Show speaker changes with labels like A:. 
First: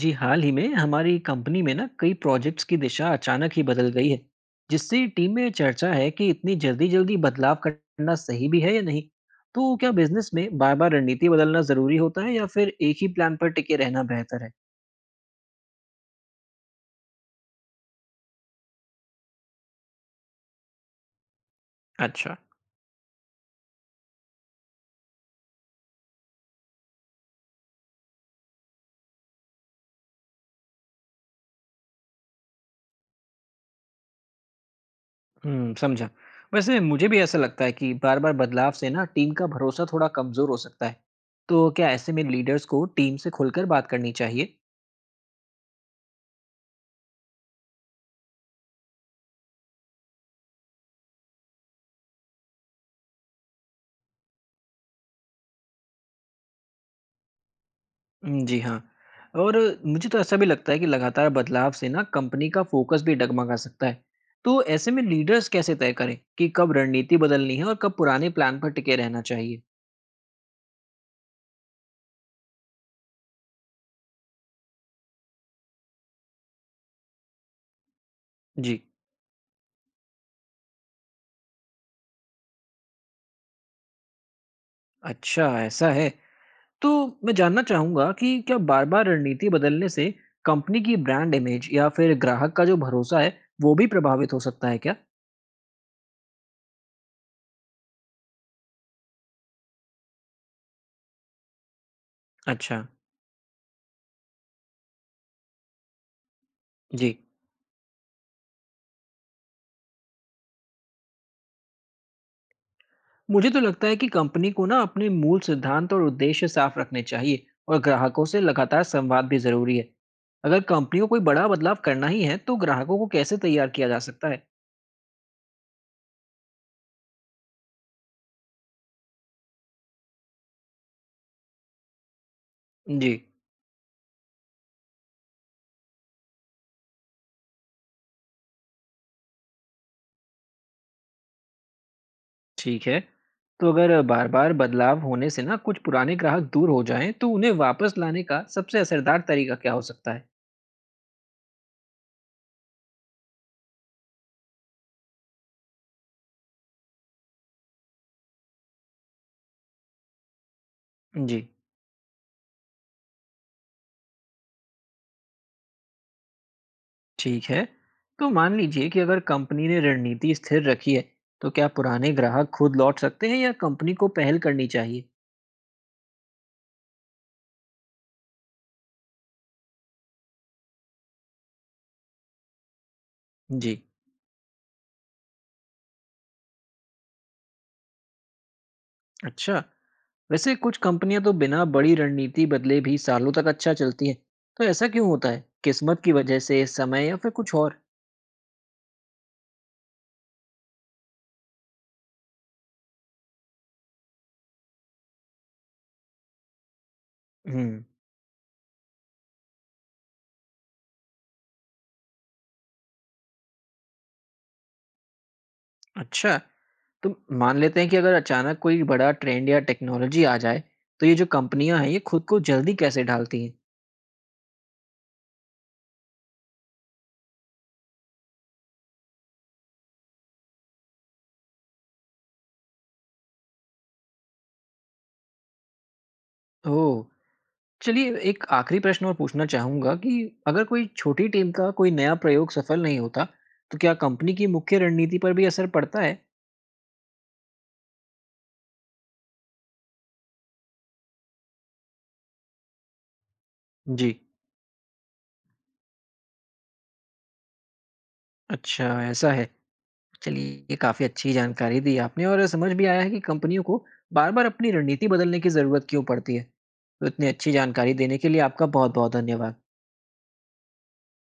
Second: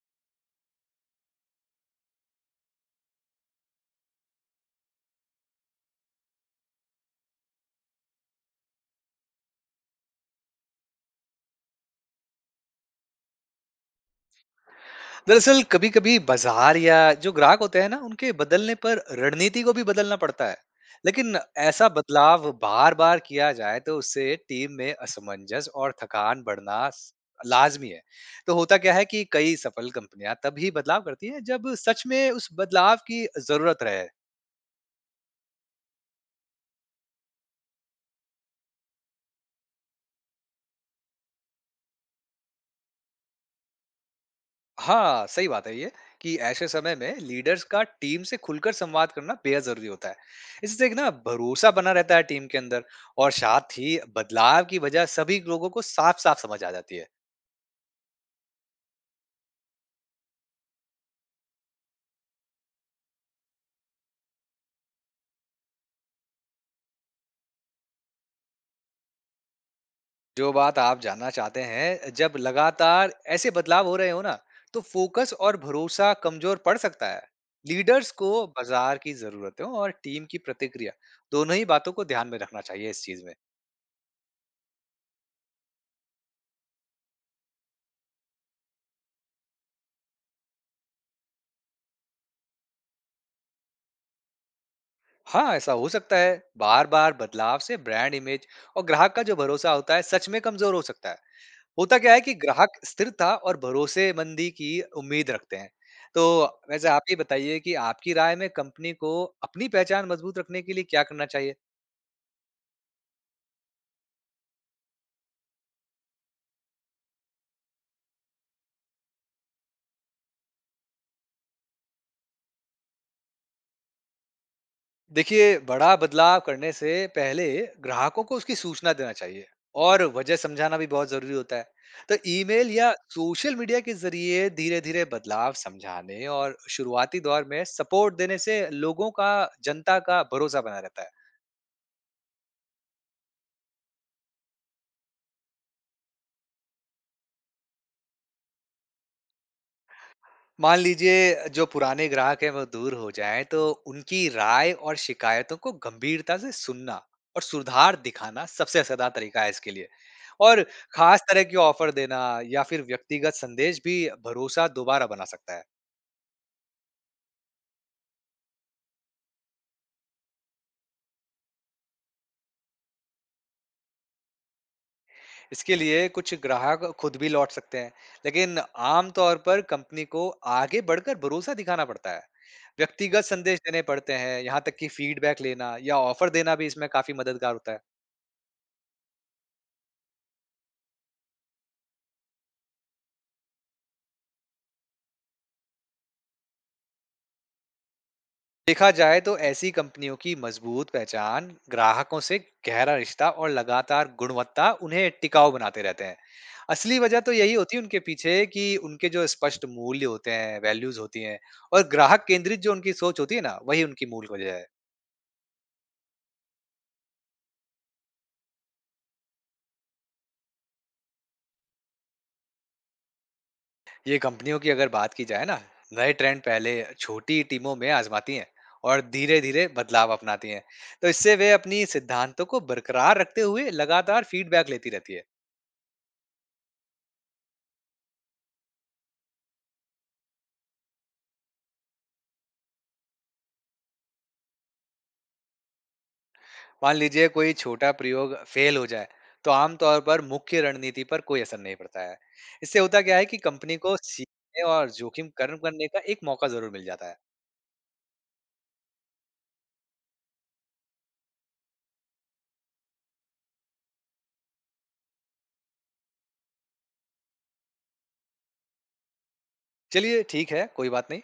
A: जी, हाल ही में हमारी कंपनी में ना कई प्रोजेक्ट्स की दिशा अचानक ही बदल गई है। जिससे टीम में चर्चा है कि इतनी जल्दी जल्दी बदलाव करना सही भी है या नहीं। तो क्या बिजनेस में बार बार रणनीति बदलना जरूरी होता है या फिर एक ही प्लान पर टिके रहना बेहतर है?
B: दरअसल कभी कभी बाजार या जो ग्राहक होते हैं ना उनके बदलने पर रणनीति को भी बदलना पड़ता है। लेकिन ऐसा
A: अच्छा।
B: बदलाव बार बार किया जाए तो उससे टीम में असमंजस और थकान बढ़ना लाजमी है। तो होता क्या है कि कई सफल कंपनियां तभी बदलाव करती हैं जब सच में उस बदलाव की जरूरत रहे।
A: हम्म, समझा। वैसे मुझे भी ऐसा लगता है कि बार बार बदलाव से ना टीम का भरोसा थोड़ा कमजोर हो सकता है। तो क्या ऐसे में लीडर्स को टीम से खुलकर बात करनी चाहिए?
B: हाँ, सही बात है ये कि ऐसे समय में लीडर्स का टीम से खुलकर संवाद करना बेहद ज़रूरी होता है। इससे एक ना भरोसा बना रहता है टीम के अंदर, और साथ ही बदलाव की वजह सभी लोगों को साफ-साफ समझ आ जाती है।
A: जी हाँ। और मुझे तो ऐसा भी लगता है कि लगातार बदलाव से ना कंपनी का फ़ोकस भी डगमगा सकता है। तो ऐसे में लीडर्स कैसे तय करें कि कब रणनीति बदलनी है और कब पुराने प्लान पर टिके रहना चाहिए?
B: जो बात आप जानना चाहते हैं, जब लगातार ऐसे बदलाव हो रहे हो ना, तो फोकस और भरोसा कमज़ोर पड़ सकता है। लीडर्स को
A: जी।
B: बाज़ार की ज़रूरतों और टीम की प्रतिक्रिया, दोनों ही बातों को ध्यान में रखना चाहिए इस चीज़ में।
A: अच्छा ऐसा है। तो मैं जानना चाहूँगा कि क्या बार-बार रणनीति बदलने से कंपनी की ब्रांड इमेज या फिर ग्राहक का जो भरोसा है, वो भी प्रभावित हो सकता है क्या?
B: हाँ, ऐसा हो सकता है। बार-बार बदलाव से ब्रांड इमेज और ग्राहक का जो भरोसा होता है, सच में कमज़ोर हो सकता है। होता क्या है कि ग्राहक
A: अच्छा।
B: स्थिरता और भरोसेमंदी की उम्मीद रखते हैं। तो वैसे आप
A: जी।
B: ये बताइए कि आपकी राय में कंपनी को अपनी पहचान मजबूत रखने के लिए क्या करना चाहिए?
A: मुझे तो लगता है कि कंपनी को ना अपने मूल सिद्धांत और उद्देश्य साफ रखने चाहिए और ग्राहकों से लगातार संवाद भी जरूरी है। अगर कंपनी को कोई बड़ा बदलाव करना ही है तो ग्राहकों को कैसे तैयार किया जा सकता है?
B: देखिए, बड़ा बदलाव करने से पहले ग्राहकों को उसकी सूचना देना चाहिए और वजह समझाना भी बहुत जरूरी होता है। तो ईमेल या
A: जी।
B: सोशल मीडिया के जरिए धीरे धीरे बदलाव समझाने और शुरुआती दौर में सपोर्ट देने से लोगों का, जनता का भरोसा बना रहता है।
A: ठीक है। तो अगर बार बार बदलाव होने से ना कुछ पुराने ग्राहक दूर हो जाएं तो उन्हें वापस लाने का सबसे असरदार तरीका क्या हो सकता है?
B: मान लीजिए जो पुराने ग्राहक हैं वो दूर हो जाएं, तो उनकी राय और शिकायतों को गंभीरता से सुनना और सुधार दिखाना सबसे असरदार तरीका है इसके लिए। और खास
A: जी।
B: तरह की ऑफर देना या फिर व्यक्तिगत संदेश भी भरोसा दोबारा बना सकता है।
A: ठीक है। तो मान लीजिए कि अगर कंपनी ने रणनीति स्थिर रखी है तो क्या पुराने ग्राहक खुद लौट सकते हैं या कंपनी को पहल करनी चाहिए?
B: इसके लिए कुछ ग्राहक खुद भी लौट सकते हैं, लेकिन आमतौर पर कंपनी को आगे बढ़कर भरोसा दिखाना पड़ता है। व्यक्तिगत संदेश
A: जी।
B: देने पड़ते हैं, यहाँ तक कि फीडबैक लेना या ऑफर देना भी इसमें काफी मददगार होता है।
A: अच्छा। वैसे कुछ कंपनियां तो बिना बड़ी रणनीति बदले भी सालों तक अच्छा चलती है। तो ऐसा क्यों होता है? किस्मत की वजह से, समय, या फिर कुछ और?
B: देखा जाए तो ऐसी कंपनियों की मजबूत पहचान, ग्राहकों से गहरा रिश्ता और लगातार गुणवत्ता उन्हें टिकाऊ बनाते रहते हैं। असली वजह तो यही होती है
A: हम्म।
B: उनके पीछे, कि उनके जो स्पष्ट मूल्य होते हैं, वैल्यूज होती हैं, और ग्राहक केंद्रित जो उनकी सोच होती है ना, वही उनकी मूल वजह है।
A: अच्छा। तो मान लेते हैं कि अगर अचानक कोई बड़ा ट्रेंड या टेक्नोलॉजी आ जाए तो ये जो कंपनियां हैं ये खुद को जल्दी कैसे ढालती हैं?
B: ये कंपनियों की अगर बात की जाए ना, नए ट्रेंड पहले छोटी टीमों में आजमाती हैं और धीरे धीरे बदलाव अपनाती हैं। तो इससे वे अपनी सिद्धांतों को बरकरार रखते हुए लगातार फीडबैक लेती रहती है।
A: ओह। चलिए, एक आखिरी प्रश्न और पूछना चाहूंगा कि अगर कोई छोटी टीम का कोई नया प्रयोग सफल नहीं होता तो क्या कंपनी की मुख्य रणनीति पर भी असर पड़ता है?
B: मान लीजिए कोई छोटा प्रयोग फेल हो जाए, तो आमतौर पर मुख्य रणनीति पर कोई असर नहीं पड़ता है। इससे होता क्या है कि कंपनी को
A: जी।
B: सीखने और जोखिम कर्म करने का एक मौका जरूर मिल जाता है।
A: अच्छा ऐसा है। चलिए, ये काफ़ी अच्छी जानकारी दी आपने और समझ भी आया है कि कंपनियों को बार-बार अपनी रणनीति बदलने की ज़रूरत क्यों पड़ती है। तो इतनी अच्छी जानकारी देने के लिए आपका बहुत-बहुत धन्यवाद।
B: चलिए ठीक है, कोई बात नहीं।